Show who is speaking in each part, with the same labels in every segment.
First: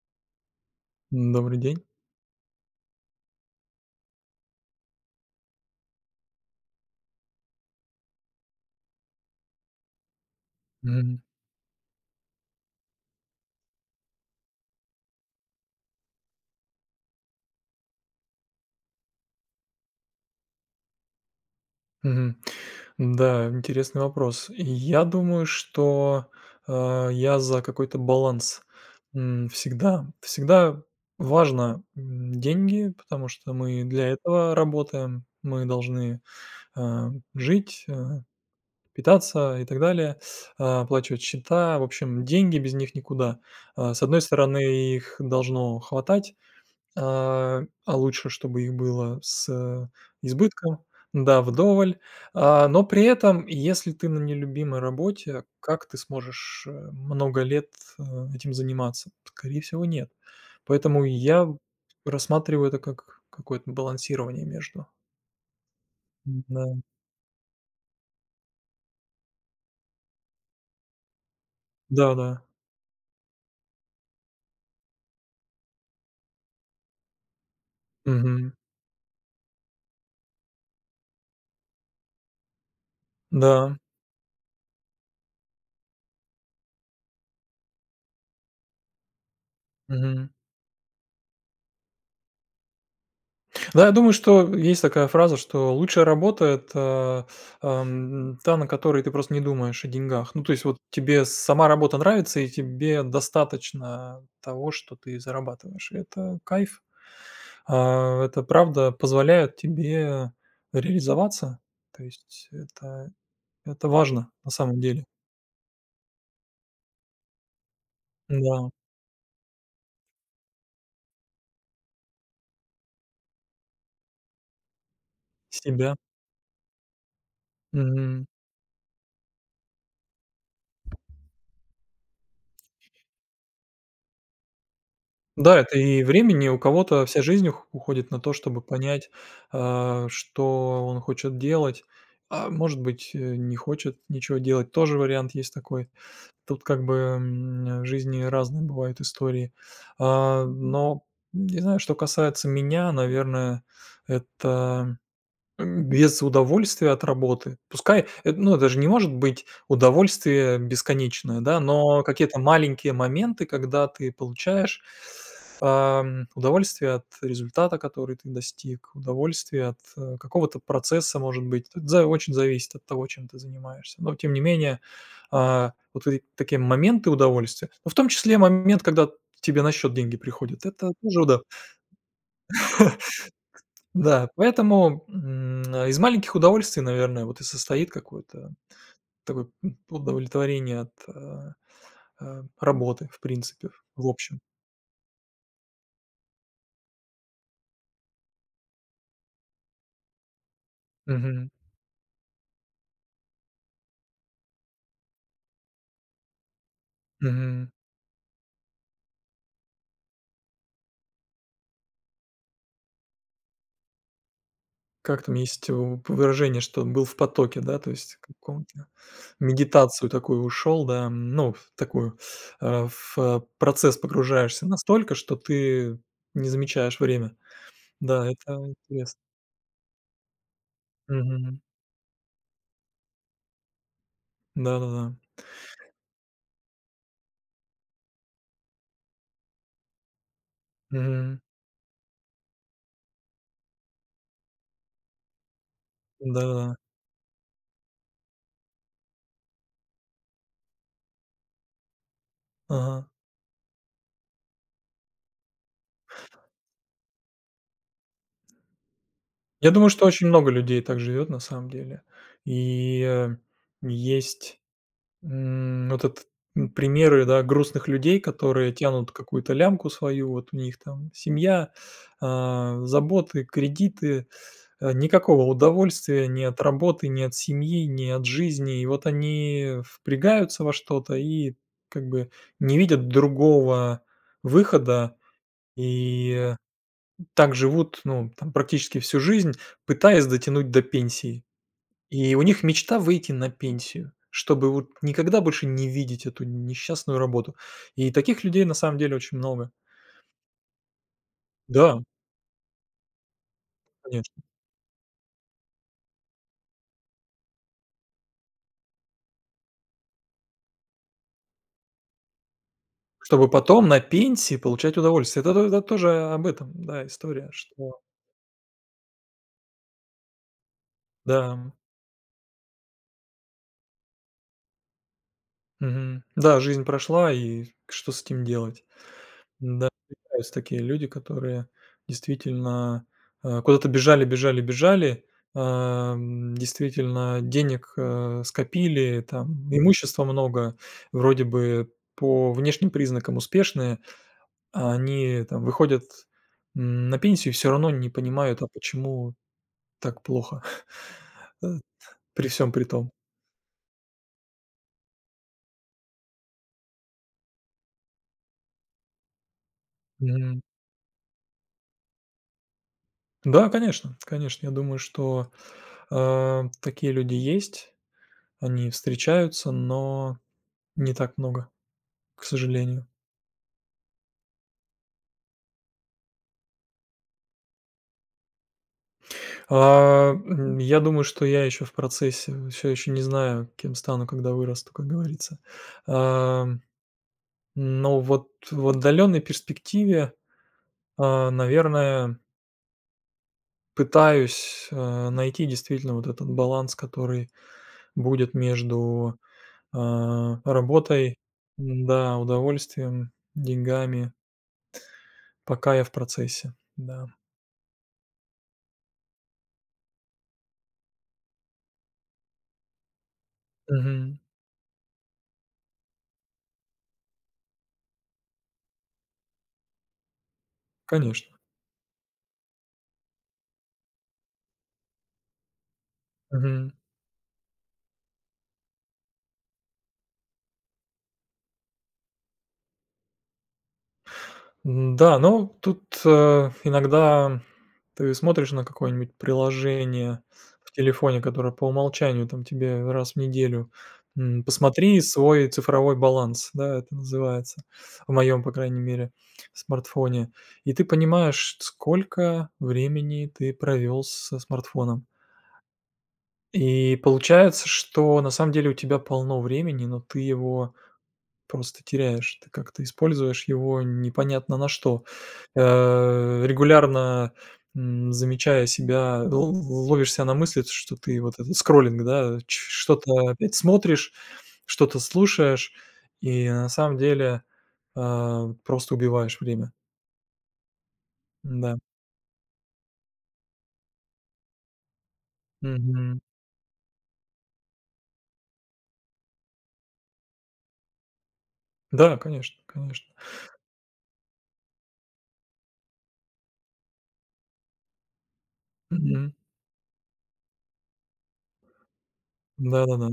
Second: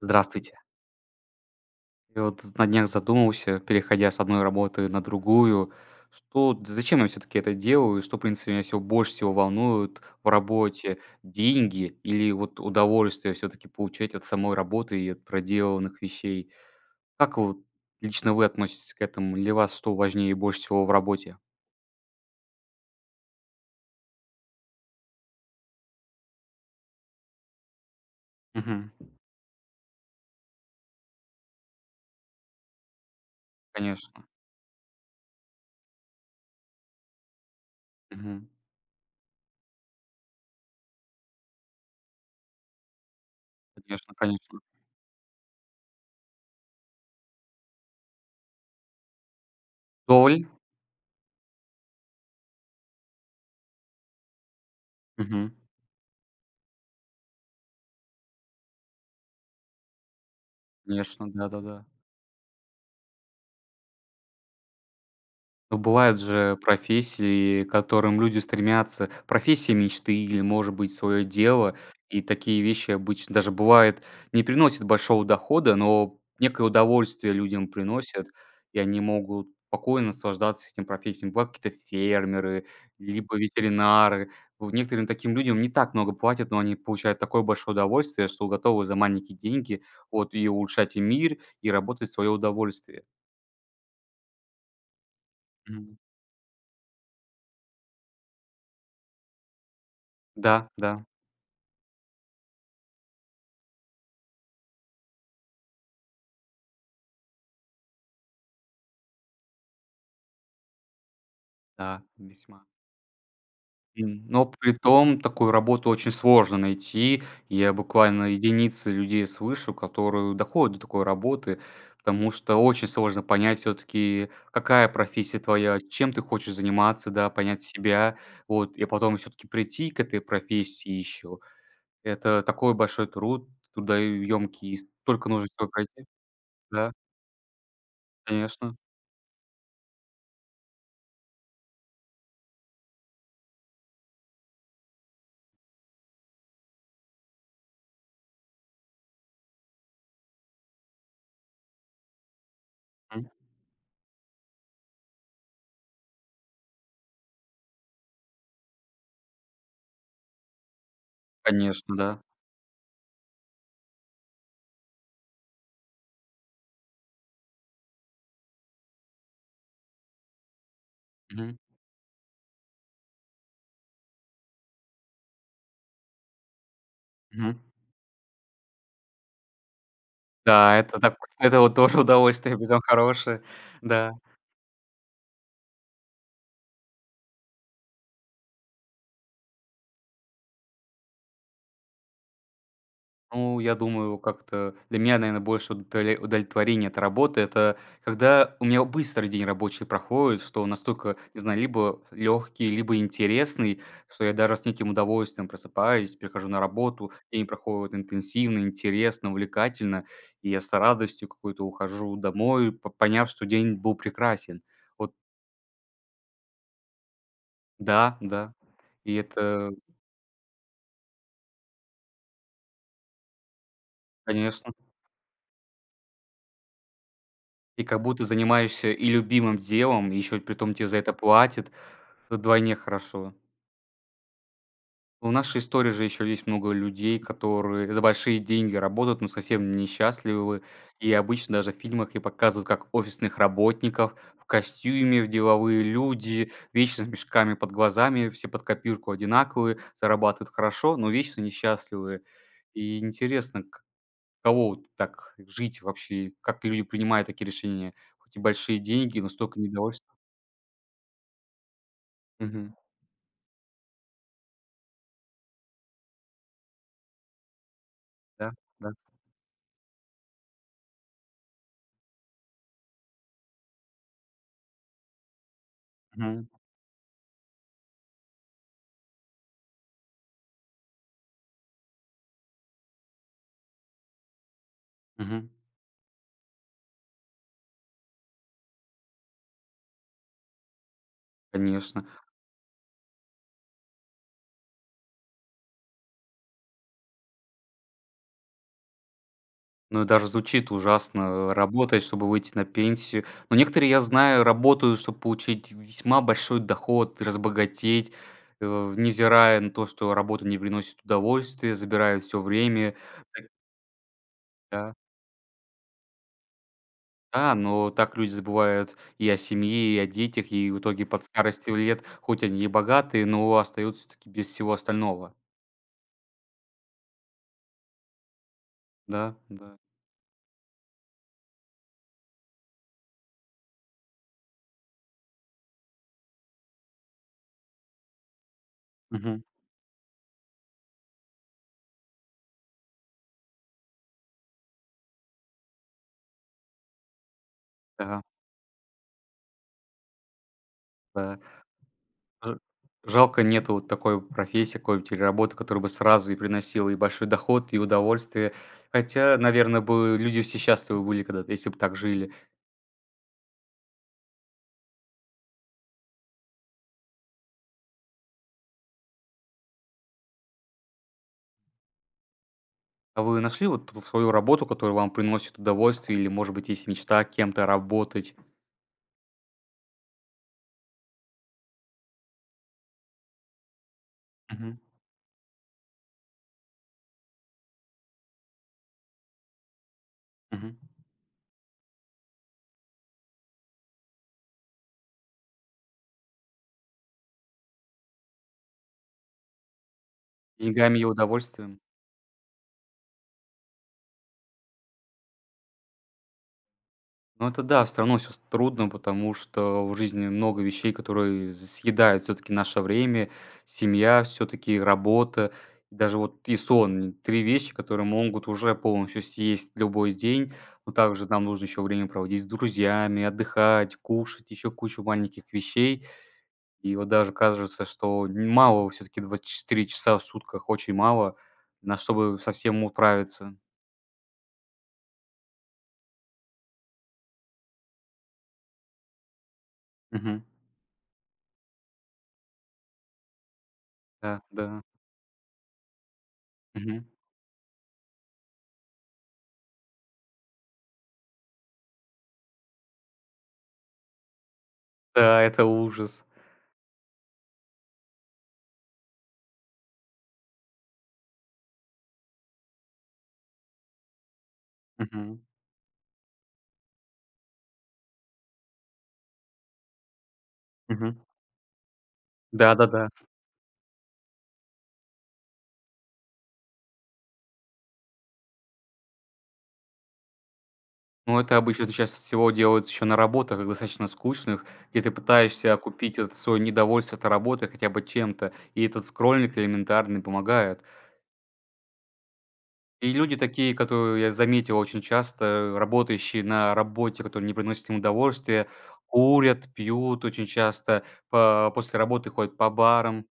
Speaker 1: Здравствуйте.
Speaker 2: Добрый день.
Speaker 1: Я вот на днях задумался, переходя с одной работы на другую, что зачем я все-таки это делаю, и что, в принципе, меня всего больше всего волнует в работе,
Speaker 2: Мгм.
Speaker 1: деньги или вот удовольствие все-таки получать от самой работы и от проделанных вещей. Как вот лично вы относитесь к этому? Для вас что важнее больше всего в работе?
Speaker 2: Мгм. Да, интересный вопрос. Я думаю, что, я за какой-то баланс,
Speaker 1: Мгм.
Speaker 2: всегда. Всегда важно, деньги, потому что мы для
Speaker 1: Конечно.
Speaker 2: этого работаем. Мы должны, а, жить,
Speaker 1: Мгм.
Speaker 2: питаться и так далее, оплачивать счета. В общем, деньги без них никуда. С
Speaker 1: Конечно,
Speaker 2: одной
Speaker 1: конечно.
Speaker 2: стороны, их должно хватать. А лучше, чтобы их было с
Speaker 1: Доль?
Speaker 2: избытком, да, вдоволь. А, но при этом, если ты на нелюбимой работе,
Speaker 1: Мгм.
Speaker 2: как ты сможешь, много лет, э, этим заниматься? Скорее всего, нет. Поэтому
Speaker 1: Конечно,
Speaker 2: я
Speaker 1: да-да-да.
Speaker 2: рассматриваю это как какое-то балансирование между.
Speaker 1: Ну, бывают же
Speaker 2: Да.
Speaker 1: профессии, к которым люди стремятся, профессия мечты или, может быть, свое дело, и
Speaker 2: Да-да.
Speaker 1: такие вещи обычно даже бывает не приносят большого дохода, но некое удовольствие людям приносят,
Speaker 2: Мгм.
Speaker 1: и они могут спокойно наслаждаться этим профессиями. Бывают какие-то фермеры, либо
Speaker 2: Да.
Speaker 1: ветеринары. Вот некоторым таким людям не так много платят, но они получают такое большое удовольствие, что готовы за маленькие деньги
Speaker 2: Мгм.
Speaker 1: вот и улучшать и мир, и работать в свое удовольствие.
Speaker 2: Да, я думаю, что есть такая фраза, что
Speaker 1: Мгм.
Speaker 2: лучшая работа — это, та, на которой ты просто не думаешь о деньгах. Ну, то
Speaker 1: Да,
Speaker 2: есть вот
Speaker 1: да.
Speaker 2: тебе сама работа нравится, и тебе достаточно того, что ты зарабатываешь. И это кайф. А, это правда позволяет тебе реализоваться.
Speaker 1: Да,
Speaker 2: То есть
Speaker 1: весьма.
Speaker 2: это
Speaker 1: М,
Speaker 2: важно
Speaker 1: но
Speaker 2: на
Speaker 1: при
Speaker 2: самом деле.
Speaker 1: том такую работу очень сложно найти. Я буквально
Speaker 2: Да,
Speaker 1: единицы людей слышу, которые доходят до такой работы, потому что очень сложно понять все таки какая профессия твоя,
Speaker 2: себя.
Speaker 1: чем ты хочешь заниматься, да, понять себя.
Speaker 2: Мгм.
Speaker 1: Вот, и потом все таки прийти к этой профессии еще. Это такой большой труд, трудоемкий, и столько нужно
Speaker 2: Да,
Speaker 1: всего
Speaker 2: это и
Speaker 1: пройти.
Speaker 2: времени. У
Speaker 1: Да,
Speaker 2: кого-то вся жизнь ух уходит на то, чтобы
Speaker 1: конечно.
Speaker 2: понять, что он хочет делать, а может быть, не хочет ничего делать. Тоже вариант есть такой. Тут как бы, в жизни разные бывают истории. Но не знаю, что касается меня,
Speaker 1: Мгм.
Speaker 2: наверное, это, без удовольствия от работы. Пускай, ну, это же не может быть удовольствие бесконечное, да,
Speaker 1: Конечно,
Speaker 2: но
Speaker 1: да.
Speaker 2: какие-то маленькие моменты, когда ты получаешь удовольствие от результата, который ты достиг, удовольствие от, какого-то процесса, может
Speaker 1: Мгм.
Speaker 2: быть. Тут за очень зависит от того, чем ты занимаешься. Но тем не менее, вот эти такие моменты
Speaker 1: Мгм.
Speaker 2: удовольствия, ну, в том числе момент, когда тебе на счет деньги приходят,
Speaker 1: Да,
Speaker 2: это
Speaker 1: это так,
Speaker 2: тоже удов.
Speaker 1: это вот тоже удовольствие, притом хорошее. Да.
Speaker 2: Да, поэтому, из маленьких удовольствий, наверное, вот и состоит какое-то такое, удовлетворение от, работы, в
Speaker 1: Ну,
Speaker 2: принципе,
Speaker 1: я
Speaker 2: в
Speaker 1: думаю,
Speaker 2: общем.
Speaker 1: как-то для меня, наверное, больше удали удовлетворение от работы — это когда у меня быстро день рабочий проходит, что он настолько, не
Speaker 2: Мгм.
Speaker 1: знаю, либо легкий, либо интересный, что я даже с неким удовольствием просыпаюсь, прихожу на работу, день
Speaker 2: Мгм.
Speaker 1: проходит интенсивно, интересно, увлекательно, и я с радостью какой-то ухожу домой, по поняв, что день был прекрасен. Вот
Speaker 2: Как там есть у выражение, что был в потоке, да, то есть
Speaker 1: да,
Speaker 2: в
Speaker 1: да.
Speaker 2: каком-то
Speaker 1: И это,
Speaker 2: медитацию такую ушел, да, ну, в такую, в процесс
Speaker 1: конечно.
Speaker 2: погружаешься настолько, что ты не замечаешь время.
Speaker 1: И как
Speaker 2: Да,
Speaker 1: будто
Speaker 2: это
Speaker 1: занимаешься и
Speaker 2: интересно.
Speaker 1: любимым делом, и еще при том тебе за это
Speaker 2: Мгм.
Speaker 1: платят. Вдвойне хорошо.
Speaker 2: Да-да-да.
Speaker 1: В нашей истории же еще есть много людей, которые за большие деньги работают, но совсем несчастливы. И
Speaker 2: Мгм.
Speaker 1: обычно даже в фильмах и показывают как офисных работников в костюме, в деловые люди,
Speaker 2: Да-да-да.
Speaker 1: вечно с мешками под глазами, все под копирку одинаковые, зарабатывают хорошо, но вечно несчастливые. И
Speaker 2: Ага.
Speaker 1: интересно, к Кого вот так жить вообще? Как люди принимают такие решения? Хоть и большие деньги, но столько
Speaker 2: Я думаю, что
Speaker 1: недовольства.
Speaker 2: очень много людей так живет на самом деле.
Speaker 1: Мгм.
Speaker 2: И, э, есть М, вот этот, м, примеры, да, грустных людей,
Speaker 1: Да,
Speaker 2: которые
Speaker 1: да.
Speaker 2: тянут какую-то лямку свою, вот у них там семья, заботы, кредиты, никакого удовольствия ни
Speaker 1: Мгм.
Speaker 2: от работы, ни от семьи, ни от жизни. И вот они впрягаются во что-то и как бы не видят другого выхода,
Speaker 1: Мгм.
Speaker 2: и так живут, ну, там практически всю жизнь, пытаясь дотянуть до пенсии.
Speaker 1: Конечно.
Speaker 2: И у них мечта выйти на пенсию, чтобы вот никогда больше не видеть эту несчастную работу. И таких людей на самом деле очень много.
Speaker 1: Ну, и даже звучит ужасно, э,
Speaker 2: Да,
Speaker 1: работать, чтобы выйти на пенсию. Но некоторые, я
Speaker 2: конечно.
Speaker 1: знаю, работают, чтобы получить весьма большой доход, разбогатеть, э, невзирая на то, что работа не приносит удовольствия, забирает все время.
Speaker 2: Чтобы
Speaker 1: Так,
Speaker 2: потом на пенсии
Speaker 1: да.
Speaker 2: получать удовольствие. Это, то- это тоже об этом, да, история,
Speaker 1: Да, но
Speaker 2: что
Speaker 1: так люди забывают и о семье, и о детях, и в итоге под
Speaker 2: да,
Speaker 1: старостью лет, хоть они и богатые, но остаются таки без всего остального.
Speaker 2: мгм. Да, жизнь прошла, и что с этим делать?
Speaker 1: Да, да.
Speaker 2: Да, встречаются такие люди, которые действительно, куда-то бежали, действительно денег, скопили,
Speaker 1: Мгм.
Speaker 2: там имущества много, вроде бы по внешним признакам успешные, а они там выходят, на пенсию и все равно не
Speaker 1: Да,
Speaker 2: понимают, а почему так плохо,
Speaker 1: да.
Speaker 2: э, при
Speaker 1: Ж
Speaker 2: всем при том.
Speaker 1: жалко, нету вот такой вот профессии какой-нибудь или работы, которая бы сразу и приносила и большой доход, и удовольствие. Хотя, наверное, бы люди все
Speaker 2: Мгм.
Speaker 1: счастливы были когда-то, если бы так жили.
Speaker 2: Да, конечно, конечно, я думаю, что, такие люди есть, они встречаются, но не так много, к сожалению.
Speaker 1: А вы нашли вот в свою работу, которая вам приносит удовольствие или, может быть, есть мечта кем-то работать?
Speaker 2: Я думаю, что я еще в процессе, вот всё еще не знаю, кем стану, когда
Speaker 1: Мгм,
Speaker 2: вырасту, как говорится. Ам, но вот в отдаленной перспективе,
Speaker 1: мгм.
Speaker 2: наверное, пытаюсь, найти действительно вот этот баланс, который будет между,
Speaker 1: Деньгами и
Speaker 2: работой,
Speaker 1: удовольствием?
Speaker 2: м-да, удовольствием, деньгами. Пока я в процессе, да.
Speaker 1: Ну, это да, всё равно всё трудно, потому что в жизни много вещей, которые съедают все таки наше время: семья,
Speaker 2: Мгм.
Speaker 1: все таки работа, даже вот и сон. 3 вещи, которые могут уже полностью съесть любой день. Но также нам
Speaker 2: Конечно.
Speaker 1: нужно еще время проводить с друзьями, отдыхать, кушать, еще кучу маленьких вещей.
Speaker 2: Мгм.
Speaker 1: И вот даже кажется, что н мало все таки 24 часа в сутках, очень мало, на чтобы совсем всем управиться.
Speaker 2: М-да, ну, тут, иногда ты смотришь на какое-нибудь приложение
Speaker 1: Мгм.
Speaker 2: в телефоне, которое по умолчанию там тебе раз в неделю,
Speaker 1: Да, да.
Speaker 2: посмотри свой цифровой баланс, да,
Speaker 1: Мгм.
Speaker 2: это называется, в моем, по крайней мере, смартфоне. И ты понимаешь, сколько времени ты провел со смартфоном.
Speaker 1: Да, это ужас.
Speaker 2: И получается, что на самом деле у тебя полно времени, но ты его просто теряешь, ты как-то используешь его непонятно на что.
Speaker 1: Мгм.
Speaker 2: Регулярно, замечая себя, л ловишь себя на мысли,
Speaker 1: Мгм.
Speaker 2: что ты вот этот скроллинг, да, ч
Speaker 1: Да-да-да.
Speaker 2: что-то опять смотришь, что-то слушаешь, и на самом деле, просто убиваешь время.
Speaker 1: Ну, это обычно
Speaker 2: Да.
Speaker 1: сейчас всего делают еще на работах, достаточно скучных, и ты пытаешься купить это
Speaker 2: Мгм.
Speaker 1: свое недовольство от работы хотя бы чем-то, и этот скроллинг элементарный помогает.
Speaker 2: Да, конечно,
Speaker 1: И
Speaker 2: конечно.
Speaker 1: люди такие, которые я заметил очень часто, работающие на работе, которые не приносят им удовольствия,
Speaker 2: Мгм.
Speaker 1: курят, пьют очень часто, по после работы ходят по барам.
Speaker 2: Да-да-да.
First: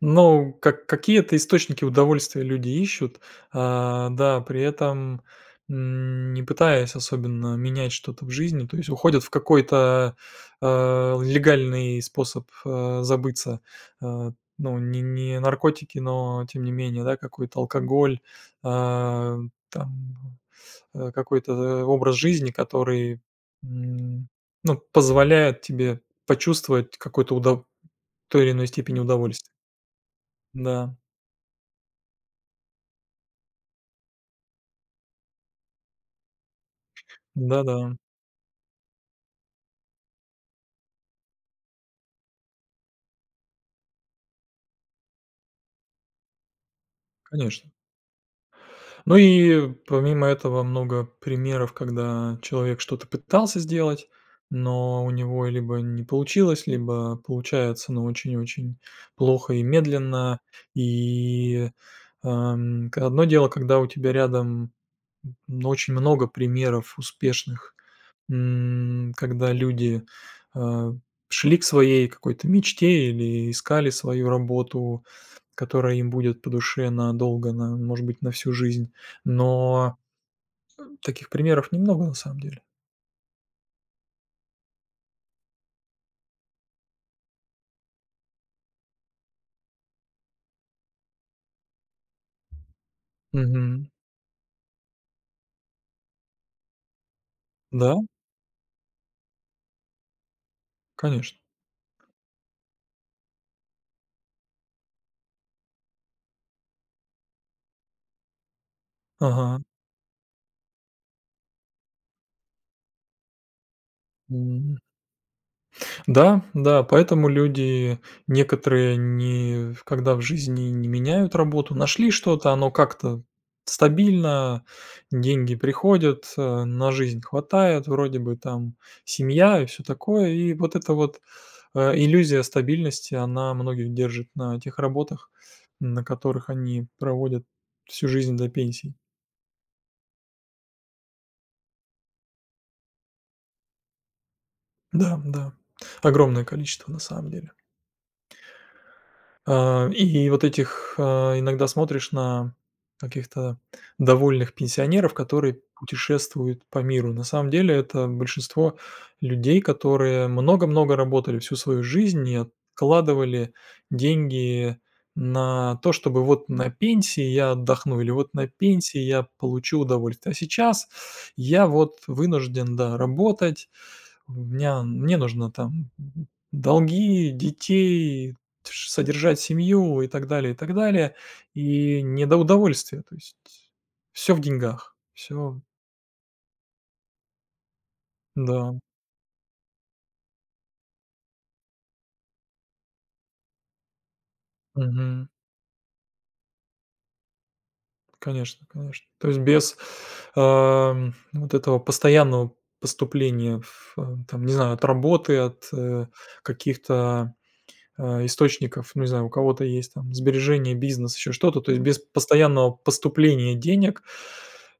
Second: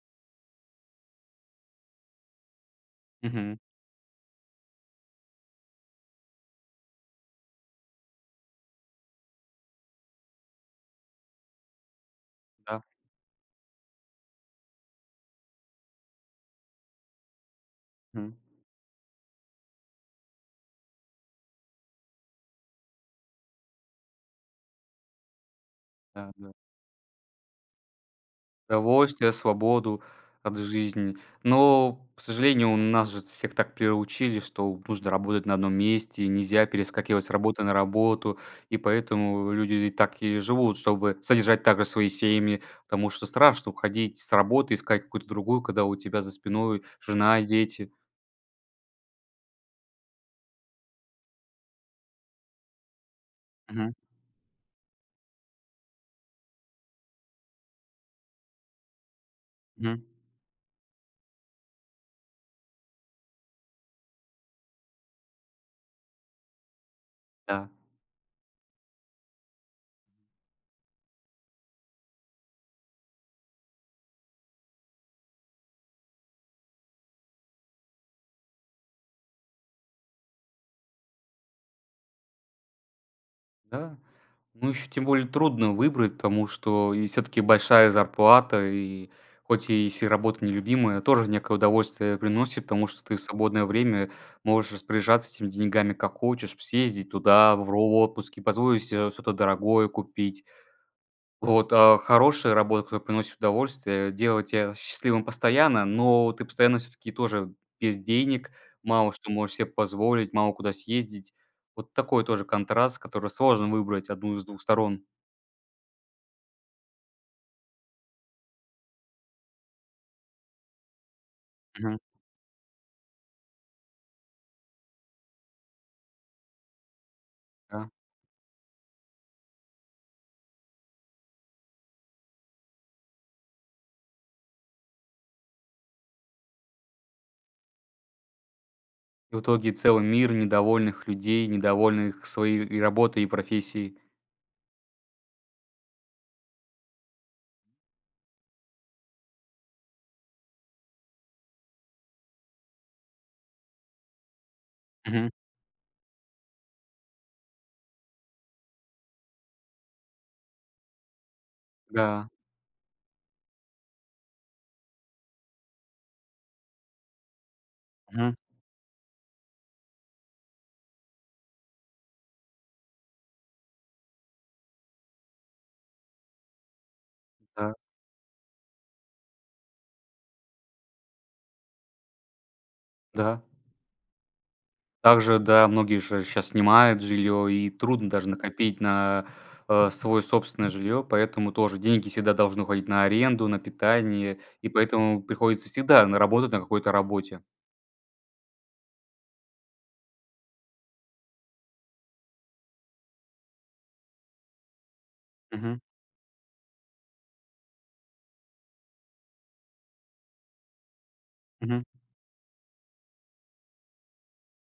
Speaker 2: Ну, как какие-то источники удовольствия люди ищут,
Speaker 1: Мгм.
Speaker 2: да, при этом, не пытаясь особенно менять что-то в жизни, то есть уходят в какой-то, легальный способ,
Speaker 1: Да.
Speaker 2: забыться. А, ну, не наркотики, но тем не менее, да, какой-то алкоголь,
Speaker 1: Мгм.
Speaker 2: а, там, какой-то образ жизни, который, м, ну, позволяет тебе
Speaker 1: Да-да.
Speaker 2: почувствовать какой-то удов той или иной степени
Speaker 1: Удовольствие,
Speaker 2: удовольствия.
Speaker 1: свободу от
Speaker 2: Да.
Speaker 1: жизни. Но, к сожалению, у нас же всех так приручили, что нужно работать на одном месте, нельзя перескакивать с работы на
Speaker 2: Да-да,
Speaker 1: работу, и поэтому люди и так и живут, чтобы содержать также свои семьи, потому что страшно уходить с работы, искать какую-то другую, когда у тебя за спиной жена,
Speaker 2: конечно.
Speaker 1: дети.
Speaker 2: Ну и помимо этого много примеров, когда человек что-то пытался
Speaker 1: Мгм,
Speaker 2: сделать, но у него либо не получилось, либо получается, но очень-очень плохо и
Speaker 1: мгм.
Speaker 2: медленно. И, ам, к одно дело, когда у тебя рядом, очень много примеров
Speaker 1: Да.
Speaker 2: успешных. М, когда люди, э, шли к своей какой-то мечте или искали свою работу, которая им будет по душе надолго, на может быть, на всю жизнь. Но таких примеров немного на самом деле.
Speaker 1: Да. Ну, еще тем более трудно выбрать, потому что и все-таки большая зарплата, и хоть и если работа нелюбимая, тоже некое удовольствие приносит, потому что ты в свободное
Speaker 2: Мгм.
Speaker 1: время можешь распоряжаться этими деньгами как хочешь, съездить туда, в
Speaker 2: Да,
Speaker 1: отпуск и позволить себе что-то дорогое купить,
Speaker 2: конечно.
Speaker 1: вот, а, хорошая работа, которая приносит удовольствие, делает тебя счастливым постоянно, но ты постоянно все таки тоже без денег, мало что можешь
Speaker 2: Ага.
Speaker 1: себе позволить, мало куда съездить. Вот такой тоже контраст, который сложно выбрать одну из двух
Speaker 2: М.
Speaker 1: сторон.
Speaker 2: Да, да, поэтому люди некоторые не, когда в жизни не меняют работу.
Speaker 1: Мгм.
Speaker 2: Нашли что-то, оно как-то стабильно, деньги приходят, на жизнь хватает,
Speaker 1: Да.
Speaker 2: вроде бы там семья и все такое. И вот эта вот, иллюзия стабильности, она многих держит на тех работах, на которых они проводят всю жизнь до пенсии.
Speaker 1: И в итоге целый мир недовольных людей, недовольных своей и работой, и профессией.
Speaker 2: Да, да, огромное количество на самом деле. И вот этих, иногда смотришь на каких-то довольных пенсионеров,
Speaker 1: Мгм.
Speaker 2: которые путешествуют по миру. На самом деле это большинство людей, которые много-много работали всю свою жизнь
Speaker 1: Да.
Speaker 2: и откладывали деньги на то, чтобы вот на пенсии я отдохну или вот
Speaker 1: Мгм.
Speaker 2: на пенсии я получу удовольствие. А сейчас я вот вынужден, да, работать, у меня мне нужно там долги,
Speaker 1: Да,
Speaker 2: детей, тш содержать семью и так далее, и так далее. И не до удовольствия, то есть
Speaker 1: да.
Speaker 2: все в деньгах,
Speaker 1: Также,
Speaker 2: все
Speaker 1: да, многие же сейчас снимают жилье и трудно даже
Speaker 2: да,
Speaker 1: накопить на, э, свое собственное жилье, поэтому тоже деньги всегда должны уходить на аренду, на питание, и поэтому
Speaker 2: мгм.
Speaker 1: приходится всегда на работать на какой-то работе.
Speaker 2: Конечно, конечно. То есть без, вот этого постоянного поступления в, там, не знаю, от работы, от,
Speaker 1: Мгм,
Speaker 2: каких-то источников, ну, не знаю, у кого-то есть там сбережения, бизнес, еще что-то, то
Speaker 1: мгм,
Speaker 2: есть без постоянного поступления денег,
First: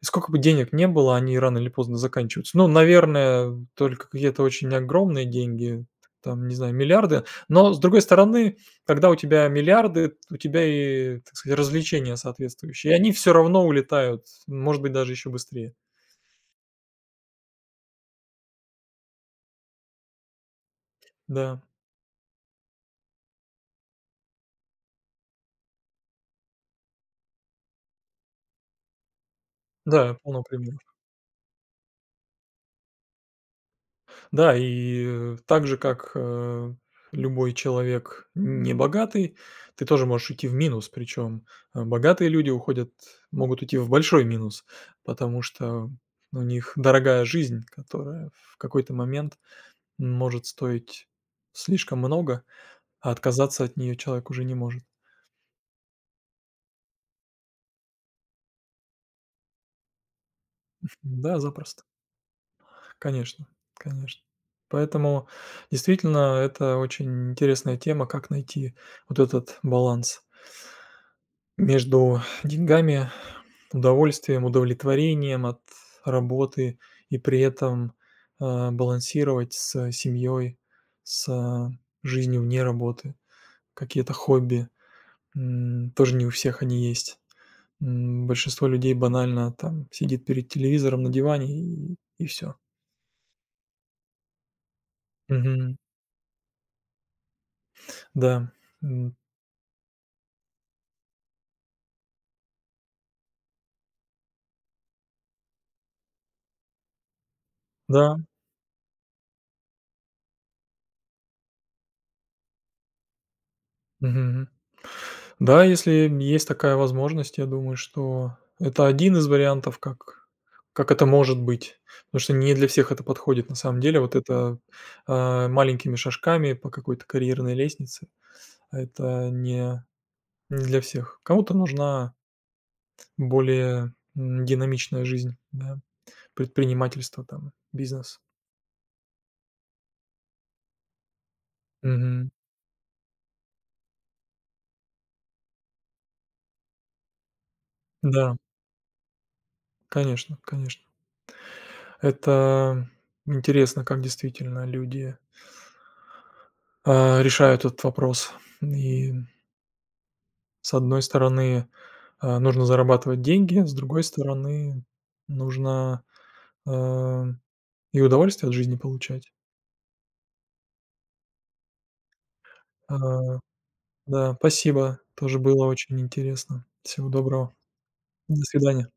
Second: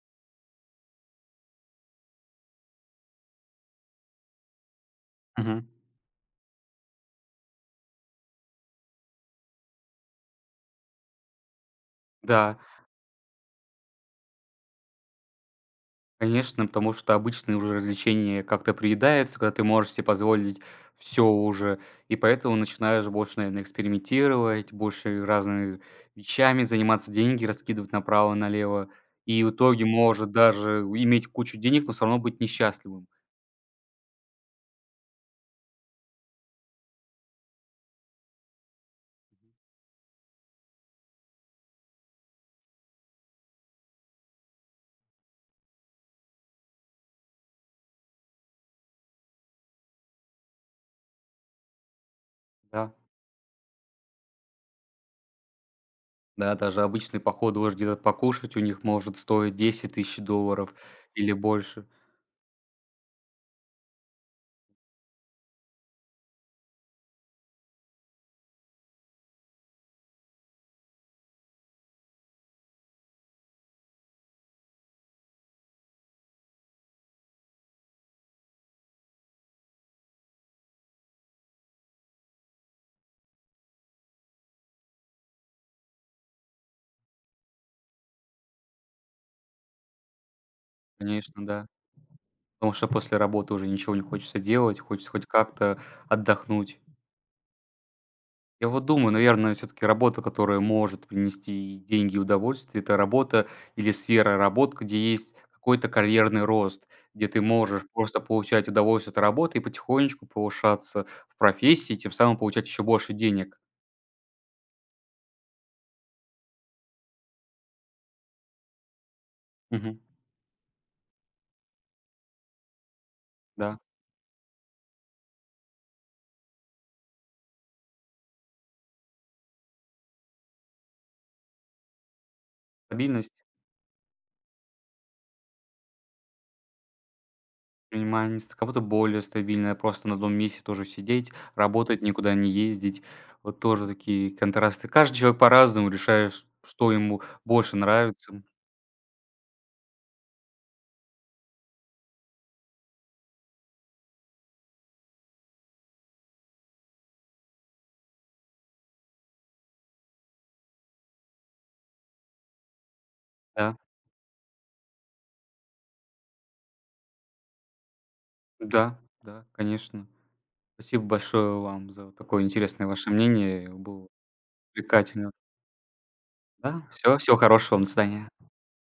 Speaker 2: и сколько бы денег не было, они рано или поздно заканчиваются. Ну, наверное, только какие-то очень огромные
Speaker 1: мгм.
Speaker 2: деньги, там, не знаю, миллиарды, но, с другой стороны, когда у тебя миллиарды, у тебя и, так сказать, развлечения
Speaker 1: Да.
Speaker 2: соответствующие, и они все равно улетают, может быть, даже еще быстрее.
Speaker 1: Конечно, потому что обычные уже развлечения как-то приедаются, когда ты можешь себе позволить все
Speaker 2: Да,
Speaker 1: уже. И поэтому начинаешь больше, наверное, экспериментировать, больше разными вещами заниматься, деньги раскидывать направо-налево. И в итоге
Speaker 2: да,
Speaker 1: может
Speaker 2: полного.
Speaker 1: даже иметь кучу денег, но все равно быть несчастливым.
Speaker 2: Да, и, так же, как, любой человек не богатый, ты тоже можешь уйти в минус. Причем, богатые люди уходят могут уйти в большой минус, потому что у них дорогая жизнь, которая в какой-то момент может стоить слишком много,
Speaker 1: Да,
Speaker 2: а отказаться от нее человек уже не может.
Speaker 1: да, даже обычные походы уже где-то покушать у них может стоить $10 000 или
Speaker 2: Да, запросто.
Speaker 1: больше.
Speaker 2: Конечно, конечно. Поэтому, действительно, это очень интересная тема, как найти вот этот баланс. Между деньгами, удовольствием, удовлетворением от работы и при этом, балансировать с семьей, с жизнью вне работы. Какие-то хобби, тоже не у всех они есть. М, большинство людей банально там сидит перед телевизором на
Speaker 1: Конечно,
Speaker 2: диване
Speaker 1: да.
Speaker 2: и всё.
Speaker 1: Потому что после работы уже ничего не хочется делать, хочется хоть
Speaker 2: Мгм.
Speaker 1: как-то отдохнуть.
Speaker 2: Да.
Speaker 1: Я вот думаю,
Speaker 2: М,
Speaker 1: наверное, все таки работа, которая может принести и деньги, и удовольствие — это работа или сфера работ, где есть какой-то карьерный рост, где ты можешь
Speaker 2: да.
Speaker 1: просто получать удовольствие от работы и потихонечку повышаться в профессии, тем самым получать еще больше денег.
Speaker 2: Мгм. Да, если есть такая возможность, я думаю, что это один из вариантов,
Speaker 1: Мгм.
Speaker 2: как это может быть. Потому что не для всех это подходит на
Speaker 1: Да.
Speaker 2: самом деле. Вот это, маленькими шажками по какой-то карьерной лестнице — это не для всех. Кому-то нужна
Speaker 1: Стабильность,
Speaker 2: более, динамичная жизнь, да, предпринимательство там, бизнес.
Speaker 1: понимание, с кого-то более стабильная, просто на одном месте тоже сидеть, работать,
Speaker 2: Мгм.
Speaker 1: никуда не ездить. Вот тоже такие контрасты. Каждый человек по-разному решает, ш что ему больше
Speaker 2: Да,
Speaker 1: нравится.
Speaker 2: конечно, конечно. Это интересно, как действительно люди, решают этот вопрос. И с одной стороны, нужно зарабатывать деньги, с
Speaker 1: Да,
Speaker 2: другой стороны, нужно, э, и удовольствие от жизни
Speaker 1: да,
Speaker 2: получать.
Speaker 1: да, конечно. Спасибо большое вам за такое интересное ваше
Speaker 2: А,
Speaker 1: мнение. Было
Speaker 2: да, спасибо,
Speaker 1: увлекательно.
Speaker 2: тоже было очень интересно.
Speaker 1: Да,
Speaker 2: Всего
Speaker 1: все, всего
Speaker 2: доброго.
Speaker 1: хорошего вам. До свидания.
Speaker 2: До свидания.